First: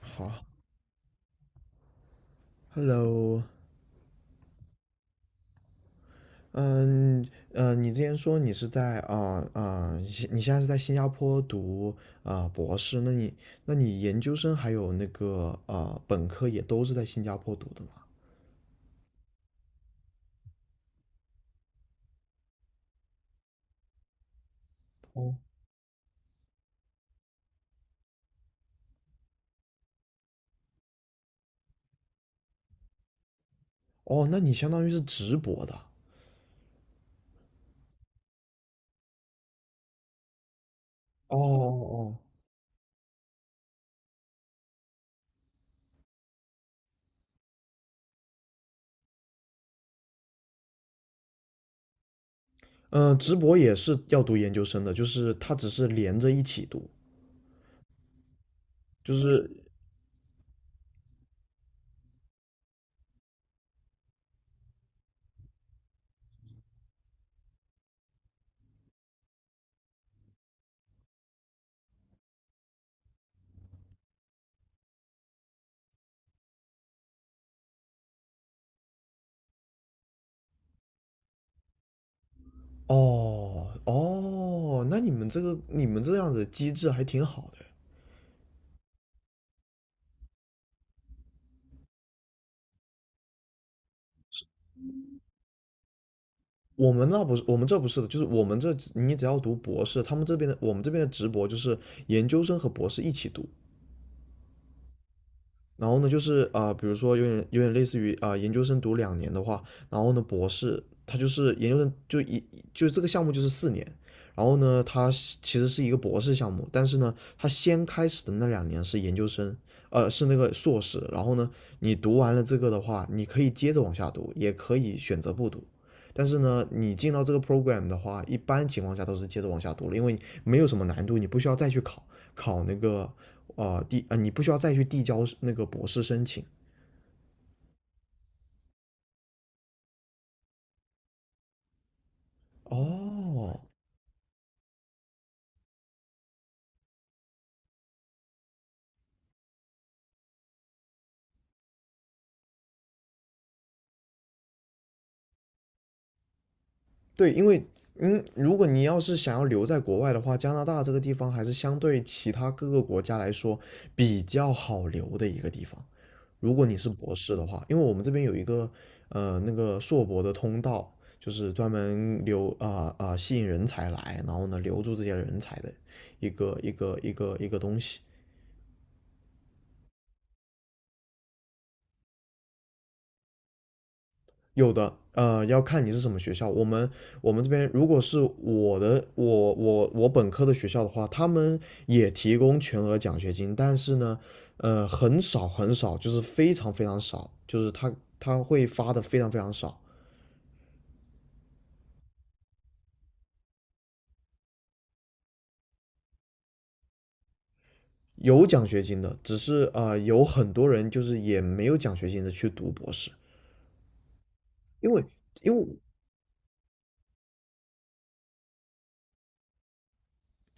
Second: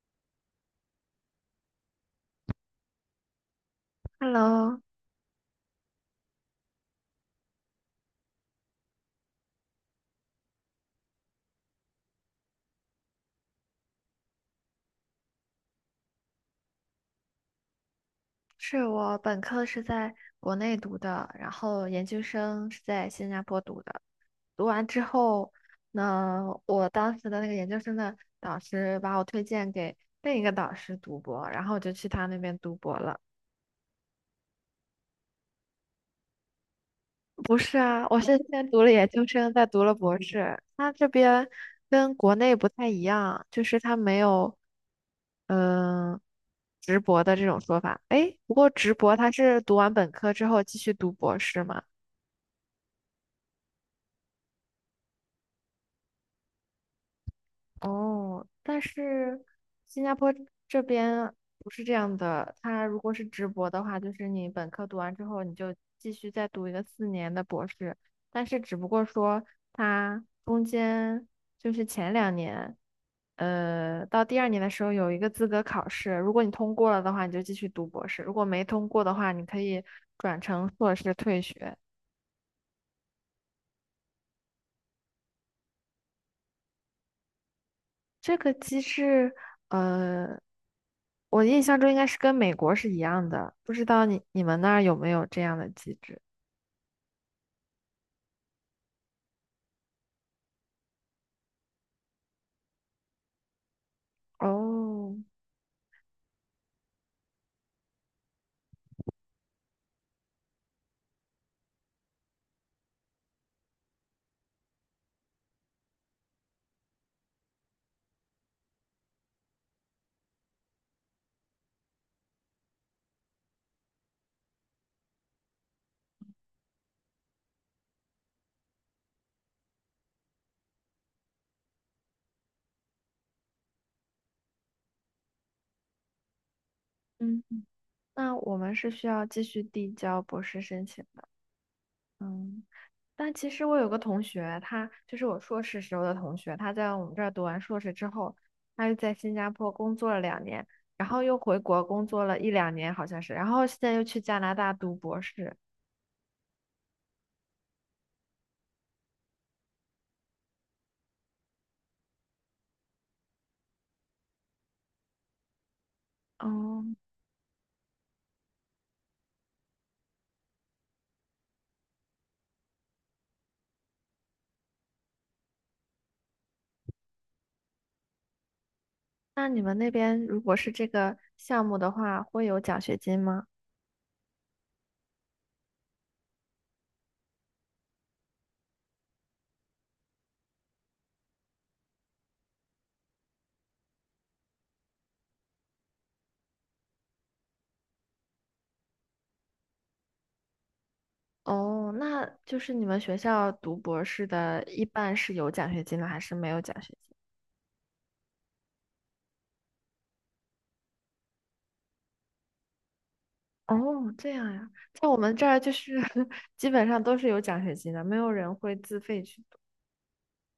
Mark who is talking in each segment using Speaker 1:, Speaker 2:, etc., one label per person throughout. Speaker 1: 好，Hello，
Speaker 2: Hello，
Speaker 1: 嗯。你之前说你是在你现在是在新加坡读博士，那你研究生还有那个本科也都是在新加坡读的吗？
Speaker 2: 是，我本科是在国内读的，然后研究生是在新加坡读的。读完之后呢，我当时的那个研究生的导师把我推荐给另一个导师读博，然后我就去他那边读博了。
Speaker 1: 哦，那你相当于是直博的。
Speaker 2: 不是啊，我是先读了研究生，再读了博士。他这
Speaker 1: 哦
Speaker 2: 边
Speaker 1: 哦，
Speaker 2: 跟
Speaker 1: 哦，
Speaker 2: 国内不太一样，就是他没有嗯、呃直博的这种说法。诶，不过直博他是读完本科之后继续读博士吗？
Speaker 1: 嗯，直博也是要读研究生的，就是它只是连着一起读，
Speaker 2: 哦，但
Speaker 1: 就
Speaker 2: 是
Speaker 1: 是。
Speaker 2: 新加坡这边不是这样的，它如果是直博的话，就是你本科读完之后，你就继续再读一个4年的博士，但是只不过说它中间就是前两年，到第2年的时候有一个资格考试，如果你通过了的话，你就继续读博士；如果没通过的话，你可以转成硕士退学。
Speaker 1: 哦哦，那你们这样子机制还挺好的。
Speaker 2: 这个机制，呃，我印象中应该是跟美国是一样的，不知道你们那儿有没有这样的机制？
Speaker 1: 我们这不是的，就是我们这你只要读博士，他们这边的我们这边的直博就是研究生和博士一起读，
Speaker 2: 哦，
Speaker 1: 然后呢，就是比如说有点类似于研究生读两年的话，然后呢，博士他就是研究生就一就这个项目就是4年。然后呢，他其实是一个博士项目，但是呢，他先开始的那2年是研究生，是那个硕士。然后呢，你读完了这个的话，你可以接着往下读，也可以选择不读。但是呢，你进到这个 program 的话，一般情况下都是接着往下读了，因为没有什么难度，你不需要再去考考那个啊，递啊，你不需要再去递交那个博士申请。
Speaker 2: 嗯，那我们是需要继续递交博士申请的。嗯，但其
Speaker 1: 哦，
Speaker 2: 实我有个同学，他就是我硕士时候的同学，他在我们这儿读完硕士之后，他又在新加坡工作了两年，然后又回国工作了一两年，好像是，然后现在又去加拿大读博士。
Speaker 1: 对，因为如果你要是想要留在国外的话，加拿大这个地方还是相对其他各个国家来说比较好留的一个地方。如果你
Speaker 2: 哦，
Speaker 1: 是博士的话，因为我们这边有一个那个硕博的通道，就是专门留啊啊、呃呃吸引人才来，然后呢留住这些人才的一个东西。
Speaker 2: 那你们那边如果是这个项目的话，会有奖学金吗？
Speaker 1: 有的，要看你是什么学校。我们这边如果是我本科的学校的话，他们也提供全额奖学金，但是呢，很少很少，就是非常非常少，就是他会发的非常非常少。
Speaker 2: 哦，那就是你们学校读博士的，一般是有奖学金的，还是没有奖学金？
Speaker 1: 有奖学金的，只是有很多人就是也没有奖学金的去读博士。
Speaker 2: 哦，这样呀，
Speaker 1: 因为
Speaker 2: 在我们这
Speaker 1: 因
Speaker 2: 儿
Speaker 1: 为
Speaker 2: 就是 基本上都是有奖学金的，没有人会自费去读。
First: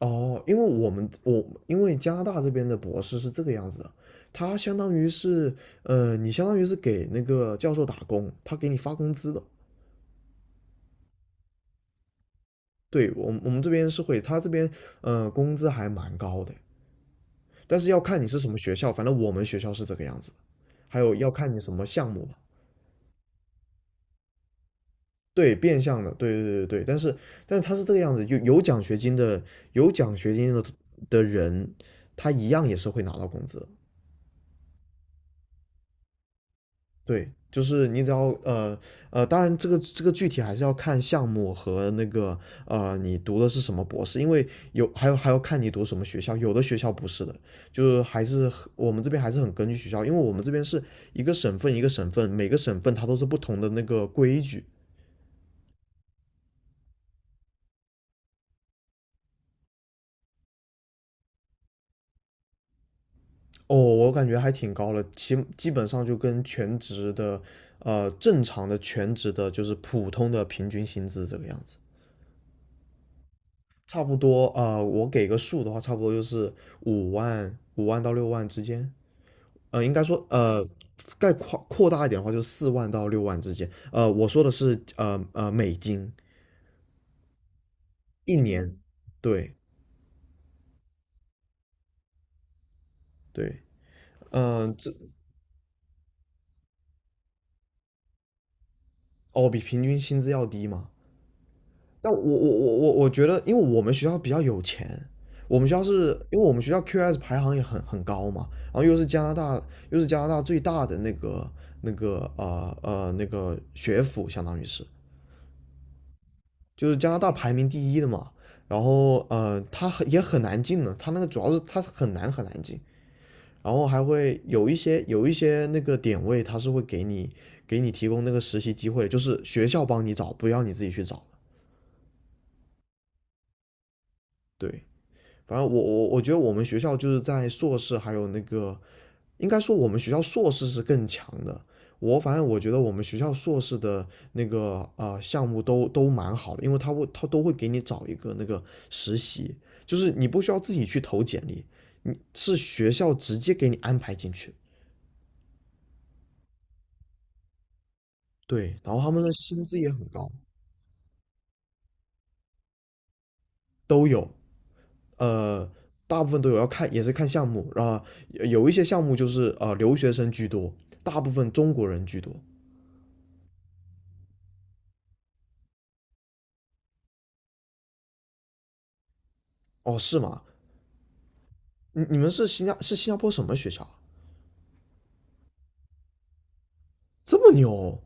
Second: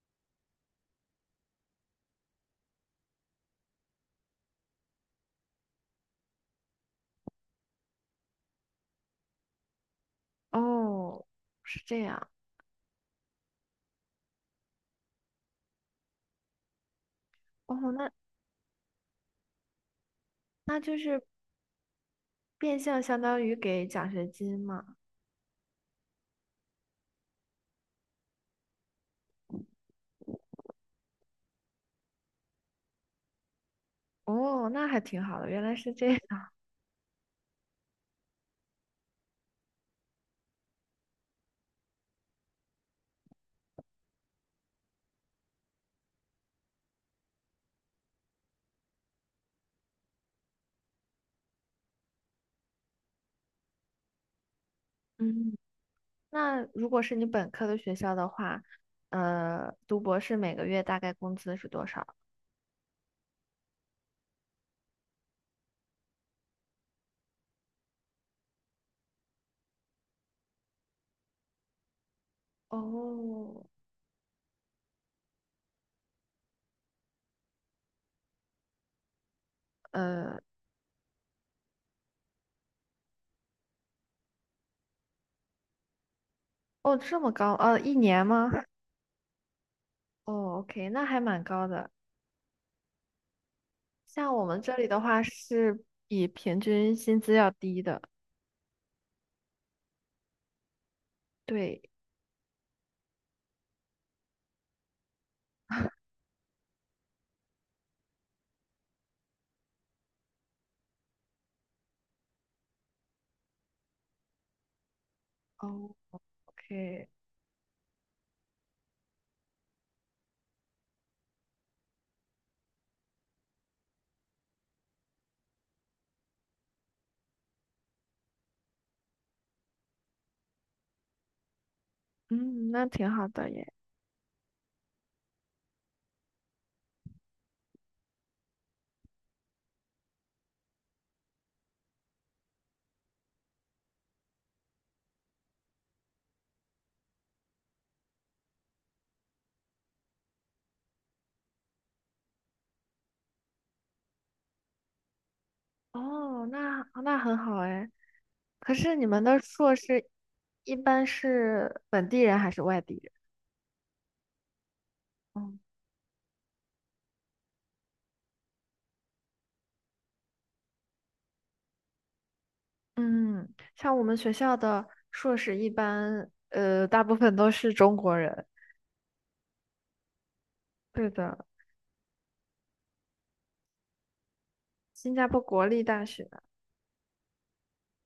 Speaker 1: 哦，因为我们我因为加拿大这边的博士是这个样子的，他相当于是，你相当于是给那个教授打工，他给你发工资的。
Speaker 2: 哦，是这样。
Speaker 1: 对，我们这边是会，他这边呃工资还蛮高的，但
Speaker 2: 哦，
Speaker 1: 是要
Speaker 2: 那
Speaker 1: 看你是什么学校，反正我们学校是这个样子的。
Speaker 2: 那就
Speaker 1: 还有
Speaker 2: 是
Speaker 1: 要看你什么项目吧。
Speaker 2: 变相相当于给奖学金嘛。
Speaker 1: 对，变相的，对对对对，但是他是这个样子，有奖学金的，有奖学金的的人，他一样也是会拿到工资的。
Speaker 2: 哦，那还挺好的，原来是这样。
Speaker 1: 对，就是你当然这个具体还是要看项目和那个你读的是什么博士，因为有还有还要看你读什么学校，有的学校不是的，就是还是很我们这边还是很根据学校，因为我们这边是一个省份一个省份，每个省份它都是不同的那个规矩。
Speaker 2: 嗯。那如果是你本科的学校的话，读博士每个月大概工资是多少？
Speaker 1: 哦，我感觉还挺高了，基本上就跟全职的呃正常的全职的就是普通的平均薪资这个样子。
Speaker 2: 哦，
Speaker 1: 差不多，我给个数的话，差不多就是五万到六万之间，应该说，
Speaker 2: 呃，
Speaker 1: 概括扩大一点的话，就是4万到六万之间，我说的是，美金
Speaker 2: 哦，这么高，一年
Speaker 1: 一
Speaker 2: 吗？
Speaker 1: 年，对
Speaker 2: 哦，OK，那还蛮高的。
Speaker 1: 对。
Speaker 2: 像我们
Speaker 1: 嗯、
Speaker 2: 这里
Speaker 1: 这
Speaker 2: 的话，是比平均薪资要低的。
Speaker 1: 哦比平均薪资要低嘛。
Speaker 2: 对
Speaker 1: 但我觉得，因为我们学校比较有钱，我们学校是因为我们学校 QS 排行也很高嘛，然后又是加拿大最大的那个学府，相当于是。就是
Speaker 2: ，OK，
Speaker 1: 加拿大排名第一的嘛。然后也很难进呢，他那个主要是他很难很难进，然后还会有一些那个点位，他是会给你提供那个实习机会，就是学校帮你找，不要你自己去找的。
Speaker 2: 嗯，那挺好的耶。
Speaker 1: 对，反正我觉得我们学校就是在硕士还有那个，应该说我们学校硕士是更强的。我反正我觉得我们学校硕士的那个项目都蛮好的，因为他都会给你找一个那个实习，就是你不需要自己去投简历，你是学校直接给你安排进去。
Speaker 2: 哦，那很好哎。可
Speaker 1: 对，然
Speaker 2: 是
Speaker 1: 后
Speaker 2: 你
Speaker 1: 他
Speaker 2: 们
Speaker 1: 们的
Speaker 2: 的
Speaker 1: 薪
Speaker 2: 硕
Speaker 1: 资也很
Speaker 2: 士
Speaker 1: 高。
Speaker 2: 一般是本地人还是外地人？
Speaker 1: 都有，
Speaker 2: 哦，
Speaker 1: 呃，大部分都有，要看也是看项目啊，有一些项目就是留学生居多，大部分中国人居多。
Speaker 2: 嗯，像我们学校的硕士一般，大部分都是中国人。
Speaker 1: 哦，是吗？
Speaker 2: 对的，
Speaker 1: 你们是新加坡什么学校啊，
Speaker 2: 新加坡国立大学
Speaker 1: 这么牛？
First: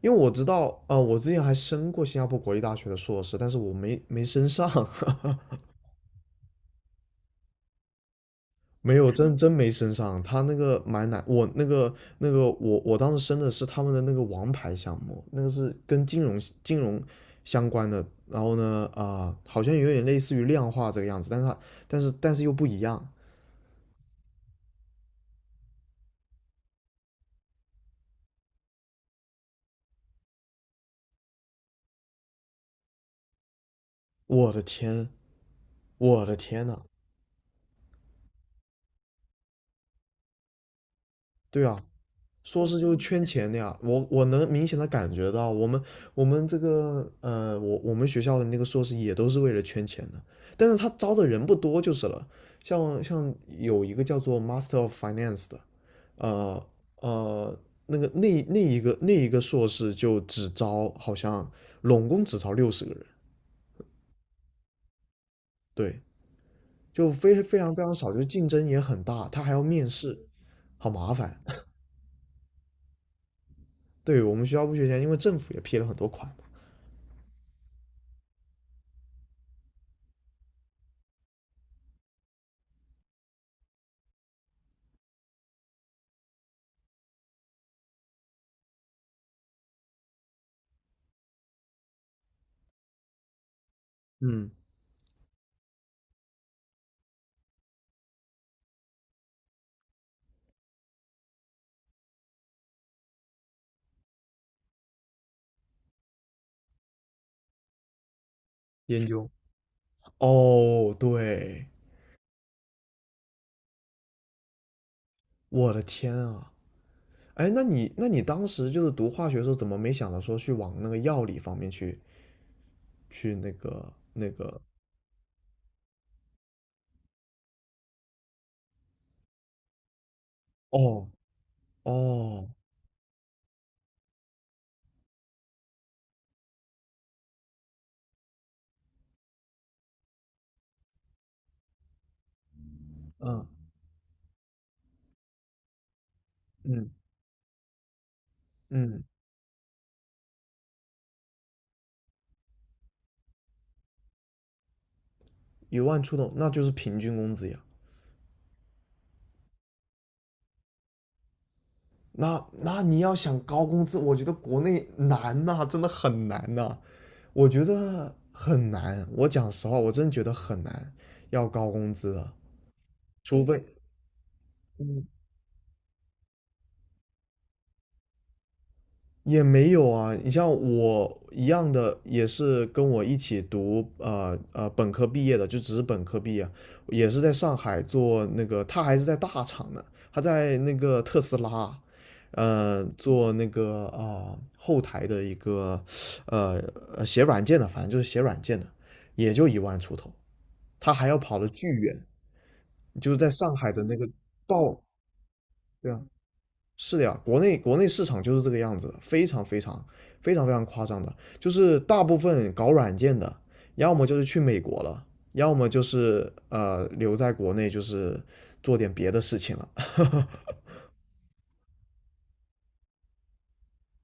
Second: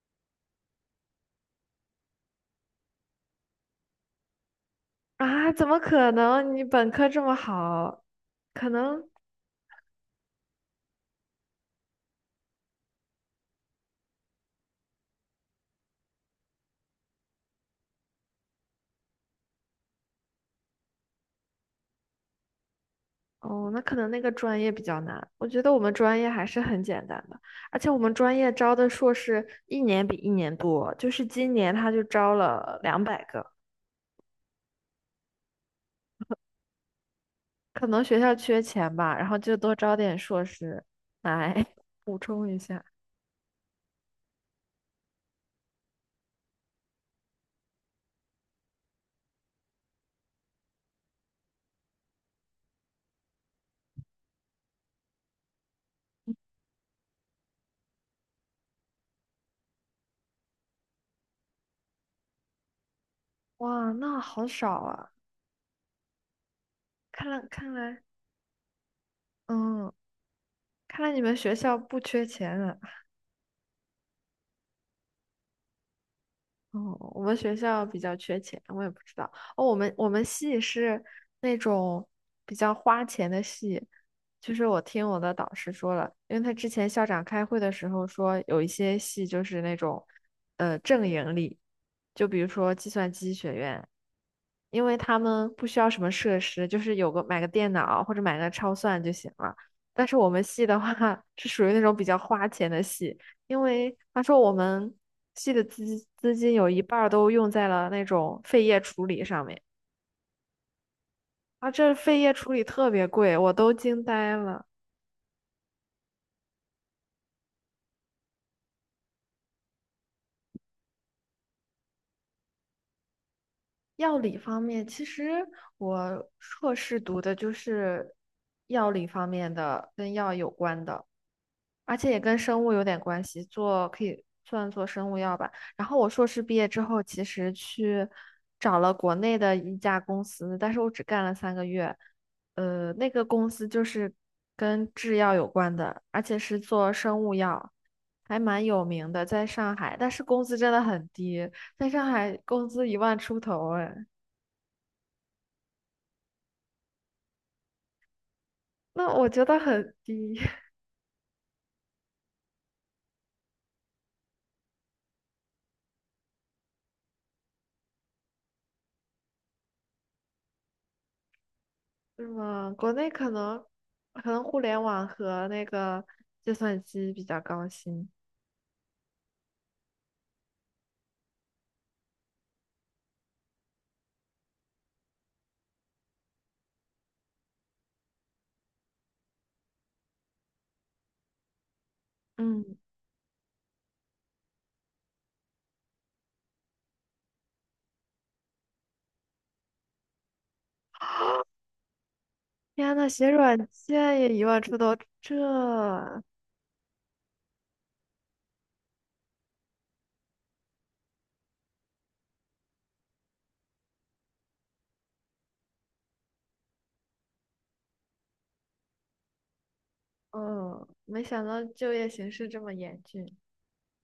Speaker 1: 因为我知道，我之前还申过新加坡国立大学的硕士，但是我没申上，
Speaker 2: 啊，怎么可能？你本科这么好，可
Speaker 1: 没
Speaker 2: 能
Speaker 1: 有真没申上。他那个买难，我当时申的是他们的那个王牌项目，那个是跟金融相关的。然后呢，好像有点类似于量化这个样子，但是但是又不一样。
Speaker 2: 哦，那可能那个专业比较难。我觉得我们专业还是很简单的，而且我们专业招的硕士一年比一年多，就是今年他就招了200个，
Speaker 1: 我的天，我的天呐！
Speaker 2: 可能学校缺钱吧，然后就多招点硕士来
Speaker 1: 对啊，
Speaker 2: 补充一
Speaker 1: 硕士
Speaker 2: 下。
Speaker 1: 就是圈钱的呀，我能明显的感觉到，我们我们学校的那个硕士也都是为了圈钱的，但是他招的人不多就是了。像有一个叫做 Master of Finance 的。呃呃，那一个硕士就只招好像拢共只招60个人，
Speaker 2: 哇，那好少啊！
Speaker 1: 对，就
Speaker 2: 看来
Speaker 1: 非非
Speaker 2: 看
Speaker 1: 常非常
Speaker 2: 来，
Speaker 1: 少，就竞争也很大，他还要面
Speaker 2: 嗯，
Speaker 1: 试，好
Speaker 2: 看
Speaker 1: 麻
Speaker 2: 来你们
Speaker 1: 烦。
Speaker 2: 学 校不缺钱啊。
Speaker 1: 对，我们学校不缺钱，因为政府也批了很多款嘛。
Speaker 2: 哦，我们学校比较缺钱，我也不知道。哦，我们系是那种比较花钱的系，就是我听我的导师说了，因为他之前校长开会的时候说，有一些系就是那种正盈利，就比如说计算机学院，
Speaker 1: 嗯，
Speaker 2: 因为他们不需要什么设施，就是有个买个电脑或者买个超算就行了。但是我们系的话是属于那种比较花钱的系，因为他说我们系的资金有一半儿都用在了那种废液处
Speaker 1: 研
Speaker 2: 理
Speaker 1: 究。
Speaker 2: 上面
Speaker 1: 哦，对，
Speaker 2: 啊，这废液处理特别贵，我都惊呆了。
Speaker 1: 我的天啊！哎，那你当时就是读化学的时候，怎么没想到说去往那个药理方面去那个？
Speaker 2: 药理方面，其实我硕士读的就是药理方面的，跟药有关的。
Speaker 1: 哦
Speaker 2: 而且也跟
Speaker 1: 哦，
Speaker 2: 生物有点关系，做可以算做生物药吧。然后我硕士毕业之后，其实去找了国内的一家公司，但是我只干了3个月。那个公
Speaker 1: 嗯
Speaker 2: 司就是跟制药有关的，而且是
Speaker 1: 嗯
Speaker 2: 做生物药，还蛮有
Speaker 1: 嗯，
Speaker 2: 名的，在上海。但是工资真的很低，在上海工资一万出头，哎，
Speaker 1: 一万出头，那就是平均工资呀。
Speaker 2: 那我觉得很低。
Speaker 1: 那你要想高工资，我觉得国内难呐，真的很难呐，我觉得很难。我讲实话，我真觉得很难要高工资
Speaker 2: 是
Speaker 1: 的，
Speaker 2: 吗？国内可
Speaker 1: 除非。
Speaker 2: 能互联网和那个计算机比较高薪。
Speaker 1: 也没有啊，你像我一样的，也是跟我一起读本科毕业的，就只是本科毕业，也是在上海做那个，他还是在大厂呢，他在那个特斯拉，
Speaker 2: 嗯，
Speaker 1: 做那个后台的一个呃写软件的，反正就是写软件的，也就一万出头，他还要跑得巨远，
Speaker 2: 天呐，
Speaker 1: 就是
Speaker 2: 写
Speaker 1: 在上
Speaker 2: 软
Speaker 1: 海的那个
Speaker 2: 件也一万出
Speaker 1: 报。
Speaker 2: 头，这，
Speaker 1: 对啊，是的呀，国内市场就是这个样子，非常非常非常非常夸张的。就是大部分搞软件的，要么就是去美国了，要么就是留在国内，就是做点别的事情了。
Speaker 2: 嗯，没想到就业形势这么严峻。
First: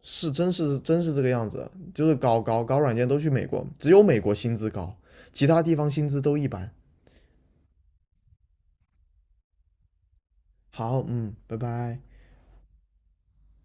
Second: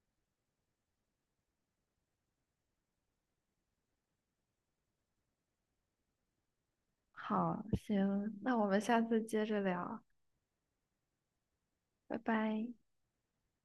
Speaker 1: 是，真是真是这个样子，就是搞软件都去美国，只有美国薪资高，其他地方薪资都一般。
Speaker 2: 好，行，那我们下次接着聊，
Speaker 1: 好，嗯，拜拜。
Speaker 2: 拜拜。